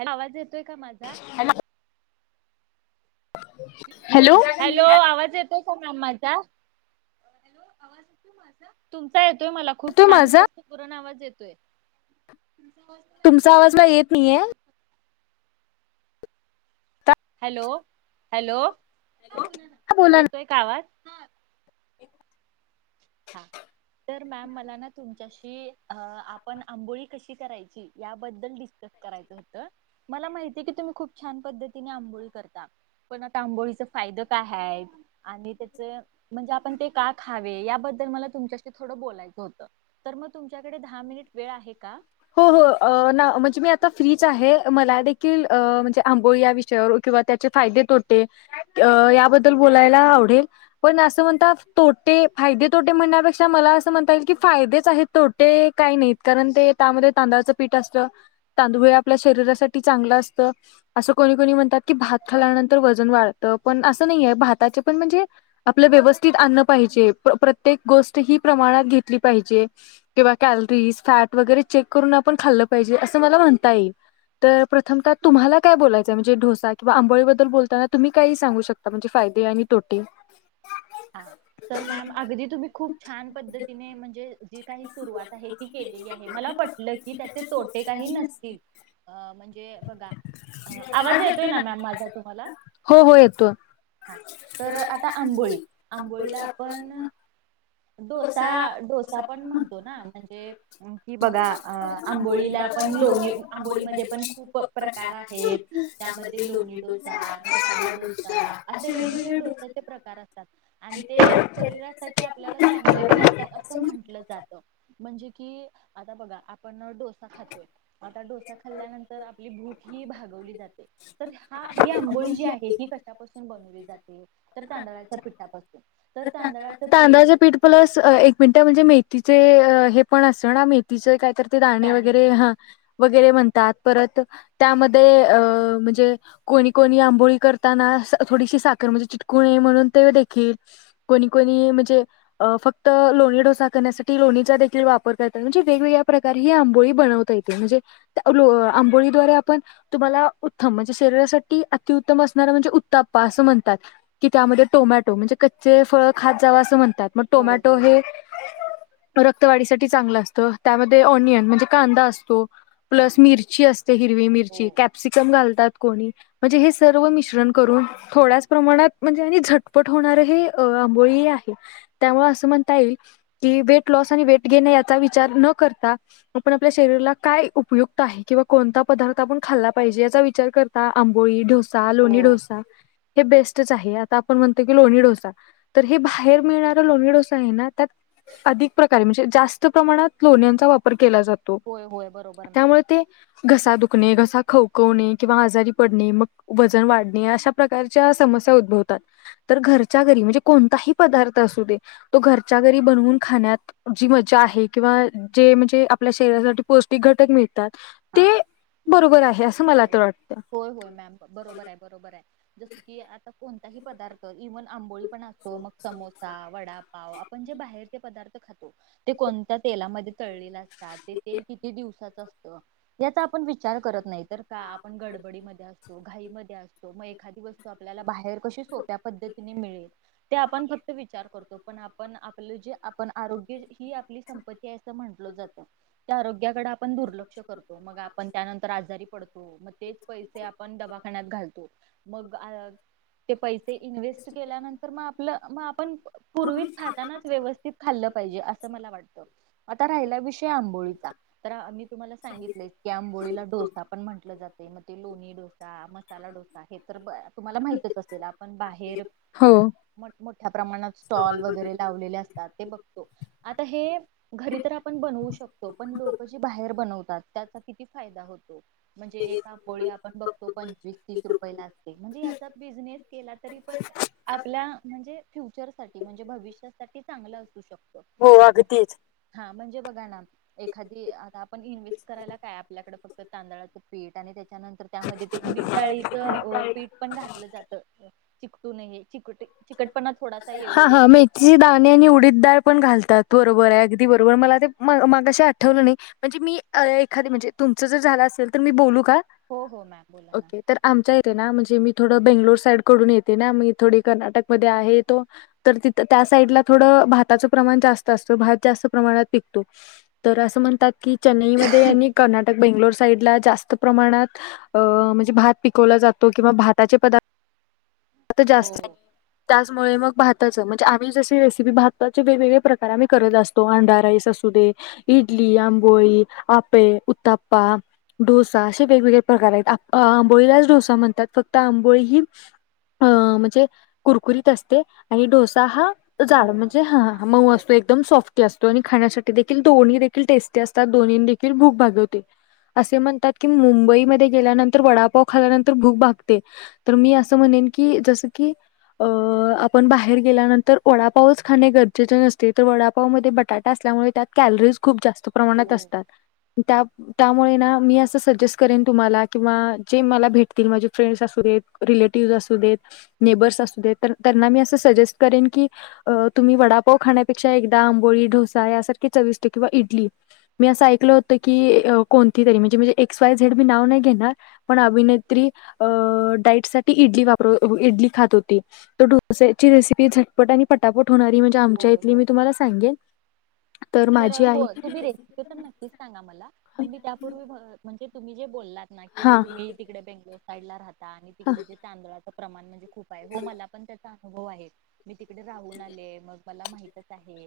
Hello, आवाज येतोय का माझा हॅलो, आवाज येत तो का नाय माझा, हॅलो आवाज येतोय माझा, तुमचा येतोय मला खूप तो छान माझा येतोय. पुरण आवाज येतोय. तुमचा आवाज तुमचा आवाज ना येत नाहीये हॅलो हॅलो बोला ना येतोय का आवाज एक हां तर मॅम मला ना तुमच्याशी आपण आंबोळी कशी करायची याबद्दल डिस्कस करायच होत मला माहिती की तुम्ही खूप छान पद्धतीने आंबोळी करता पण आता आंबोळीच फायदे काय हाय आणि त्याचे म्हणजे आपण का खावे याबद्ल तुमच्याशी बलायच हो तर मग तुमच्याकडे दहा मिनट वेळ आहे का हो अ ना म्हणजे मी आता फ्रीच आहे मला देखील म्हणजे आंबोळी या विषयावरुन किंवा त्याचे फायदे तोटे अ याबद्ल बोलायला आवळेल पण अस म्हणतात तोेटे फायदे तोटे म्हणण्यापेक्षा मला असं म्हणता येईल की फायदेच आहेत तोटे काही नाहीत कारण ते त्यामध्ये तांदळाचं पीठ असत तांदूळळ आपल्या शरीरासाठी चांगलं असतं असं कोणी कोणी म्हणतात की भात खालाल्यानंतर वजन वाढतं पण असं नाहीय भाताचे पण म्हणजे आपलं व्यवस्थित आणण पाहिजे प्रत्येक गोष्ट ही प्रमाणात घेतली पाहिजे किंवा कॅलरीज फॅट वगैरे चेक करून आपण खाल्लं पाहिजे असं मला म्हणता येई तर प्रथमतः तुम्हाला काय बलायं म्हजे ढोसा किं आंबळीबद्दल बोलताना तुम्ही काही सांगू शकता म्हणजे फाये आणि तोटे हा तर मॅम अगदी तुम्ही खूप छान पद्धतीने म्हणजे जी काही सुरुवात आहे ती केलेली आहे मला पटलं की त्याचे तोटे काही नसतील अ म्हणजे बघा आवाज येतोय ना मॅम माझा तुम्हाला हो हो येतो हा तर आता आंबोळी आंबोळीला आपण डोसा डोसा पण म्हणतो ना म्हणजे कि बघा आ आंबोळीला पण लोणी आंबोळीमध्ये पण खूप प्रकार आहेत त्यामध्ये लोणी डो मसाला डोसा असे वेगवेगळे डोस्याचे प्रकार असतात आणि ते शरीरासाठी आपल्या आपल्याला चांगले पण असतात असं म्हंटलं जातं म्हणजे की आता बघा आपण डोसा खातोय आता डोसा खाल्ल्यानंतर आपली भूख ही भागवली जाते तर हा ही आंबोळी जी आहे ही कशापासून बनवली जाते तर तांदळाच्या पीठापासुन तर तांदळाचं पीठ प्लस एक मिनिट म्हणजे मेथीचे हे पण असतं ना मेथीचे कायतर ते दाणे जाणे वगैरे हा वगैरे म्हणतात परत त्यामध्ये अ म्हणजे कोणी कोणी आंबोळी करताना थोडीशी साखर म्हणजे चिटकूणे म्हणून ते देखील कोणी कोणी म्हणजे फक्त लोणी डोसा करण्यासाठी लोणीचा देखील वापर करतात म्हणजे वेगवेगळ्या प्रकार तर ही आंबोळी बनवता येते म्हणजे आंबोळीद्वारे आपण तुम्हाला उत्तम म्हणजे शरीरासाठी अतिउत्तम असणारा म्हणजे उत्ताप्पा असं म्हणतात की त्यामध्ये टोमॅटो म्हणजे कच्चे फळ खात जावं असं म्हणतात मग हो टोमॅटो हो हे रक्तवाढीसाठी चांगलं असतं त्यामध्ये ऑनियन म्हणजे कांदा असतो हां प्लस मिरची असते हिरवी हो मिरची कॅप्सिकम घालतात कोणी म्हणजे हे सर्व मिश्रण करून थोड्याच प्रमाणात म्हणजे आणि झटपट होणार हे आंबोळी आहे त्यामुळे असं म्हणता येईल की वेट लॉस आणि वेट गेन याचा विचार न करता आपण आपल्या शरीराला काय उपयुक्त आहे किंवा कोणता पदार्थ का आपण खाल्ला पाहिजे याचा विचार करता आंबोळी, डोसा, हो लोणी डोसा हे बेस्ट च आहे आता आपण म्हणतो की लोणी डोसा, तर हे बाहेर मिळणारं लोणी डोसा आहे ना त्यात अधिक प्रकारे म्हणजे जास्त प्रमाणात लोण्यांचा वापर केला जातो. होय होय बर त्यामुळे ते घसा दुखणे, घसा खवकवणे किंवा आजारी पडणे मग वजन वाढणे अशा प्रकारच्या समस्या उद्भवतात. तर घरच्या घरी म्हणजे कोणताही पदार्थ असू दे तो घरच्या घरी बनवून खाण्यात जी मज्जा आहे किंवा जे म्हणजे आपल्या शरीरासाठी पौष्टिक घटक मिळतात ते हां बरोबर आहे असं मला तर वाटतं. होय होय मॅम बरोबर आहे बरोबर आहे जसं की आता कोणताही पदार्थ इव्हन आंबोळी पण असो मग समोसा, वडा पाव आपण जे बाहेरचे पदार्थ खातो ते कोणत्या तेलामध्ये तळलेले असतात ते तेल किती दिवसाच असतं याचा आपण विचार करत नाही तर का आपण गडबडीमध्ये असतो घाईमध्येध्ये अस तो मग एखादी वस्तू आपल्याला बाहेर कशी सोप्या पद्धतीने मिळेल ते आपण फक्त विचार करतो पण आपण आपलं जे आपण आरोग्य ही आपली संपत्ती आहे अस म्हटलं जातं त्या आरोग्याकडं आपण दुर्लक्ष करतो मग आपण त्यानंतर आजारी पडतो, मग तेच पैसे आपण दवाखान्यात घालतो. मग ते पैसे इन्व्हेस्ट केल्यानंत तर मग आपलं मग आपण पूर्वीच खातानाच व्यवस्थित खाल्लं पाहिजे असं मला वाटतं. आता राहिला विषय आंबोळीचा तर मी तुम्हाला सांगितलेच की आंबोळीला डोसा पण म्हटलं जातंय मग ते लोणी डोसा मसाला डोसा हे तर तुम्हाला माहितच असेल आपण बाहेर हो मोठ्या प्रमाणात स्टॉल वगैरे लावलेले असतात ते बघतो आता हे घरी तर आपण बनवू शकतो पण लोक जी बाहेर बनवत तात त्याचा किती फायदा होतो? म्हणजे एक आंबोळी आपण बघतो पंचवीस तीस रुपये ला असते म्हणजे याचा बिझनेस केला तरी पण आपल्या म्हणजे फ्युचर साठी म्हणजे भविष्यासाठी चांगलं असू शकतो. हो अगदीच. हां म्हणजे बघा ना एखादी आता आपण इन्व्हेस्ट करायला काय आपल्याकड फक्त तांदळाचं पीठ आणि त्याच्यानंतर त्यामध्ये ते उडीद डाळीचं पीठ पण घातलं जातं चिकटू नये चिकट चिकटपणा थोडासा येऊ दे तिचे दाणे आणि उडीदडाळ पण घालतात बरोबर आहे अगदी बरोबर मला ते मघाशी आठवलं नाही. म्हणजे मी एखादी म्हणजे तुमचं जर झालं असेल तर मी बोलू का? हो हो मॅम बोला ना. ओके तर आमच्या इथे ना म्हणजे मी थोडं बेंगलोर साईडकडून येते ना मी थोडी कर्नाटकमध्ये आहे तो तर तिथं त्या साईडला थोडं भाताचं प्रमाण जास्त असतं भात जास्त प्रमाणात पिकतो. तर असं म्हणतात की चेन्नईमध्ये आणि कर्ना टक बेंगलोर साईड ला जास्त प्रमाणात अ म्हणजे भात पिकवला जातो किंवा भाताचे पदार्थ आता हो जास्त हो. त्याचमुळे मग भाताचं म्हणजे आम्ही जशी रेसिपी भाताचे वेगवेगळे प्रकार आम्ही करत असतो अंडा राईस असू दे इडली, आंबोळी, अप्पे, उत्तप्पा डोसा असे वेगवेगळे प्रकार आहेत आंबोळीलाच डोसा म्हणतात फक्त आंबोळी ही अ म्हणजे कुरकुरीत असते आणि डोसा हा जाड हो म्हणजे हा हां मऊ असतो बरोबर एकदम सॉफ्ट असतो आणि खाण्यासाठी देखील दोन्ही देखील टेस्टी असतात दोन्ही देखील भूक भागवते. असे म्हणतात की, मुंबईमध्ये गेल्यानंतर, वडापाव खाल्यानंतर, भूक भागते. तर मी असं म्हणेन की, जस की, अ आपण बाहेर गेल्यानंतर वडापावच खाणे गरजेचे नसते, तर वडापाव मध्ये, बटाटा असल्यामुळे, त्यात कॅलरीज खूप जास्त प्रमाणात हो असतात, त्या त्यामुळे ना, मी असं सजेस्ट करेन, तुम्हाला किंवा जे मला भेटतील, माझे फ्रेंड्स असू देत, रिलेटिव्ह अस देत, नेबर्स असूदे, तर त्यांना मी, अस सजेस्ट करेन, की तुम्ही वडापाव खाण्यापेक्षा, एकदा आंबोळी, ढोसा यासारखी चवीष्ट किंवा इडली मी असं ऐकलं होतं की, कोणती ताई, म्हणजे जे एक्स वाय झेड, मी नाव नाही घेणार. पण हा अभिनेत्री, अ डाईट साठी, इडली वापर, इडली खात होती. तो ढोस्याची रेसिपी, झटपट आणि पटापट होणारी, म्हणजे आमच्या होय इथली, मी होय. तुम्हाला सांगेन. तर माझी आई होय, तु बी रे तर नक्कीच सांगा मला, पण मी त्यापूर्वी, ब म्हणजे तुम्ही जे बोललात ना की, हां, तुम्ही तिकडे बेंगलोर साईड ला, राहता आणि हां. तिकडे जे तांदळाच प्रमाण, म्हणजे खूप आहे, हो मला पण त्याचा अनुभव आहे. मी तिकडे राहून आले, मग मला माहितच आहे,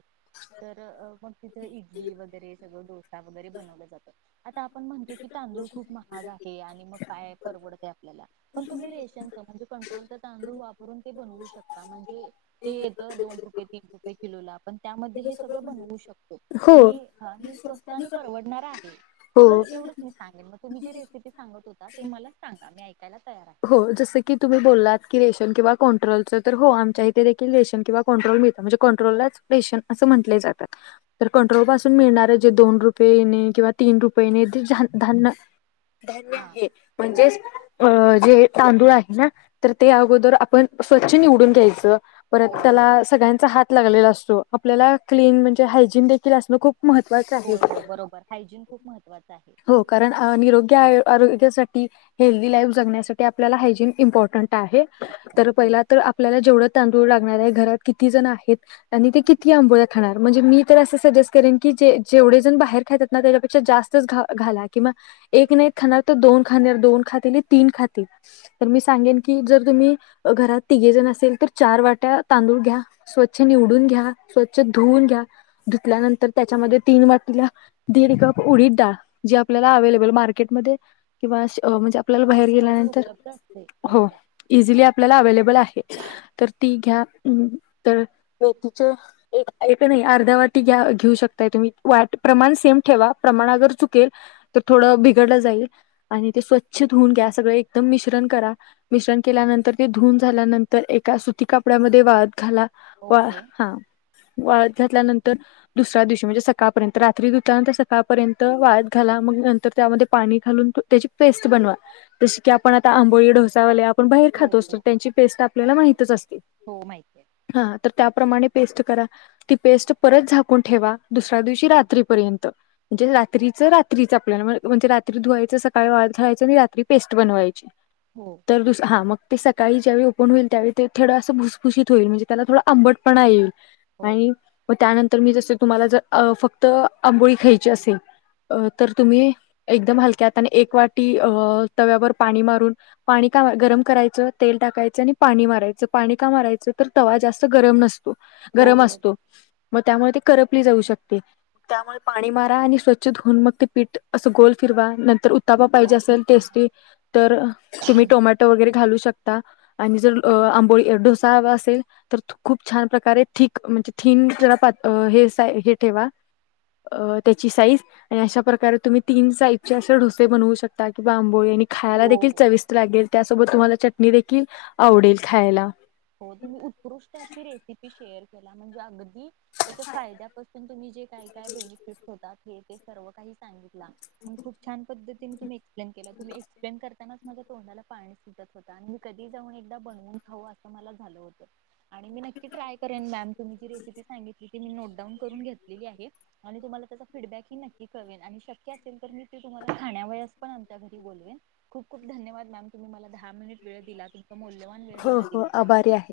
तर मग तिथं इडली वगैरे, सगळ डोसा वगैरे, बनवल्या जातात. आता आपण म्हणतो की, तांदूळ खूप महाग आहे, आणि मग काय परवडतय, आपल्याला. पण तुम्ही रेशनच, म्हणजे कंट्रोलच तांदूळ वापरून, ते बनवू शकता, म्हणजे ते येत, दोन रुपये, तीन रुपये किलोला, पण त्यामध्ये हे सगळं बनवू शकतो, हो, अणि हां, हे स्वस्थ अनी परवडणार आहे, तर हो. एवढंच म सांगेन, म तुम्ही जी रेसिपी सांगत होता, ते मला सांगा मी ऐ कायला, तयार ये. हो, जसं क की तुम्ही बोलात, की रेशम किंवा कंन्ट्रोलचं, तर हो आमच्या इथे देखील रेशम किंवा कंट्रोल मिळता, म्हणजे कंट्रोललाच रेशन अस म्हंटले जातात. तर कंट्रोल पासून मिळणार ये, जे दोन रुपयेने किंवा तीन रुपयेने, ज धान्य [unintelligible] ध्य हा लागले, हो म्हणजेच अ ते, तांदुळ आहे ना, तर ते अगोदर आपन स्वच्छ निवडून घ्यायचं, परत हो त्याला बरोबर. अस त्यांचा हात लागलेला असतो, आपल्याला क्लीन, म्हनजे हायजिन देखील असणं, खूप महत्त्वाचं होय आहे होय बरोबर, हायजीन खूप महत्वाचं, आहे. हां, निरोगी आय-आरोग्यासाठी, हेल्दी लाईफ जगण्यासाठी, आपल्याला हायजीन इम्पॉर्टंट त आहे, तर हो पहिला, तर आपल्याला जेवढं तांदूळ लागणार य, घरात किती जण आहेत? आणि ते किती आंबोळ्या खाणार, म्हणजे मी तर अस सजेस्ट करेन की, ज-जेवढे जण बाहेर खातात ना, त्याच्यापेक्षा जास्तच घ-घाला, किंवा एक नही खाणार, तर दोन खानार, दोन खाती, ते तीन खाती, तर मी सांगेन की, जर तुम्ही घरात तिघे जण असेल, तर चार वाट्या, तांदूळ घ्या. स्वच्छ निवडून घ्या, स्वच्छ धुवून घ्या, धुतल्यानंतर त्याच्यामध्ये, तीन वाटी ह्या दीड कप उडीद डाळ, जी आपल्याला अवेलेबल मार्केटमध्ये, किंवा अश अ म्हणजे आपल्याला हा बाहेर सहज गेल्यानंतर, उपलब्ध असते हो. बरोबर इझिली आपल्याला अवेलेबल आहे, तर ती घ्या, तर मेथीचे एक-एक नाही, अर्धा वाटी घ्या, घेऊ शकताय तुम्ही, वाट प्रमाण सेम ठेवा, प्रमाण अगर चुकेल तर थोडं बिघडलं जाईल, आणि ते स्वच्छ धूऊन घ्या, सगळं एक मिश्रण करा, मिश्रण केल्यानंतर, ते धुऊन झाल्यानंतर, एका सुती कापड्यामध्ये, वाळत घाला. वा, ओके हा, वाळत घातल्यानंतर दुसऱ्या दिवशी, म्हणजे सकाळपर्यंत, रात्री धुल्यानंतर, सकाळपर्यंत वाळत घाला, मंग नंतर त्यामध्ये पाणी घालून त्याची पेस्ट बनवा. जशी की आपण आता आंबोळी डोसावाले आपण बाहेर हो खातोच, तर हो त्यांची पेस्ट आपल्याला माहितच असते. हो माहिती आहे. हा तर त्याप्रमाणे पेस्ट करा. ती पेस्ट परत झाकून ठेवा, दुसऱ्या दिवशी रात्रीपर्यंत. म्हणजे रात्रीच रात्रीचं आपल्याला म्हणजे रात्री धुवायचं, सकाळी वाळत घालायचं आणि रात्री पेस् ट बनवायची. हो तर हा मग ते सकाळी ज्यावेळी ओपन होईल त्यावेळी ते थोडं असं भुसभुशीत होईल, म्हणजे त्या थडा आंबटपणा येईल. हो आणि मग त्यानंतर मी जसे तुम्हांला जर फक्त आंबोळी ख्यायची असेल अ तर तुम्ही एकदम हलक्या हाताने एक वाटी अ तव्यावर पाणी मारून, पाणी का गरम करायचं तेल टाकायचं आणि पाणी मारायचं पाणी का मारायचं तर तवा जास्त गरम नसतो, हो गरम बरोबर असतो मग त्यामुळे ती करपली जाऊ शकते, त्यामुळे पाणी मारा आणि स्वछ छ धुऊन मग ते पीठ असं गोल फिरवा नंतर उतापा पाहिजे वाटी असेल हा, टेस्टी, तर तुम्ही टोमॅटो वगैरे घालू शकता. आणि जर अ आंबोळी डोसा हवा असेल, तर खूप छान प्रकारे थिक म्हणजे थीन जरा पातळ हे साय हे ठेवा. अ त्यांची साईज आणि अशा प्रकारे तुम्ही तीन साईजचे असे डोसे बनवू शकता किंवा आंबोळी आणि खायाला हो देखील हो चविष्ट लागेल त्यासोबत तुम्हांला चटणी देखील आवडेल खायाला. हो तुम्ही उत्कृष्ट अशी रेसिपी शेअर केला म्हणजे अगदी, त्यांच्या फायद्यापासून तुम्ही जे काही काय बेनिफिट होतात हे ते सर्व काही सांगितला आणि खूप छान पद्धतीने एक्सप्लेन केला तुम्ही एक्प्लेन करतानाच माझं तोंडाला पाणी सुटतं होता आणि मी कधी जाऊन एकदा बनवून खाऊ असं मला झालं होतं. आणि मी नक्की ट्राय करेन मॅम, तुम्ही जी रेसिपी सांगितली ती मी नोटडाऊन करून घेतलेली आहे. आणि तुम्हांला त्याचा फीडबॅक ही नक्की कळवेन आणि शक्य असेल तर मी ते तुम्हांला खानावयास पण आमच्या घरी बोलवेन. खूप खूप धन्यवाद मॅम तुम्ही मला दहा मिनिट वेळ दिला, तुमचा मौल्यवान वेळ हो मला हो दिला. त्याबद्दल आभारी आहे.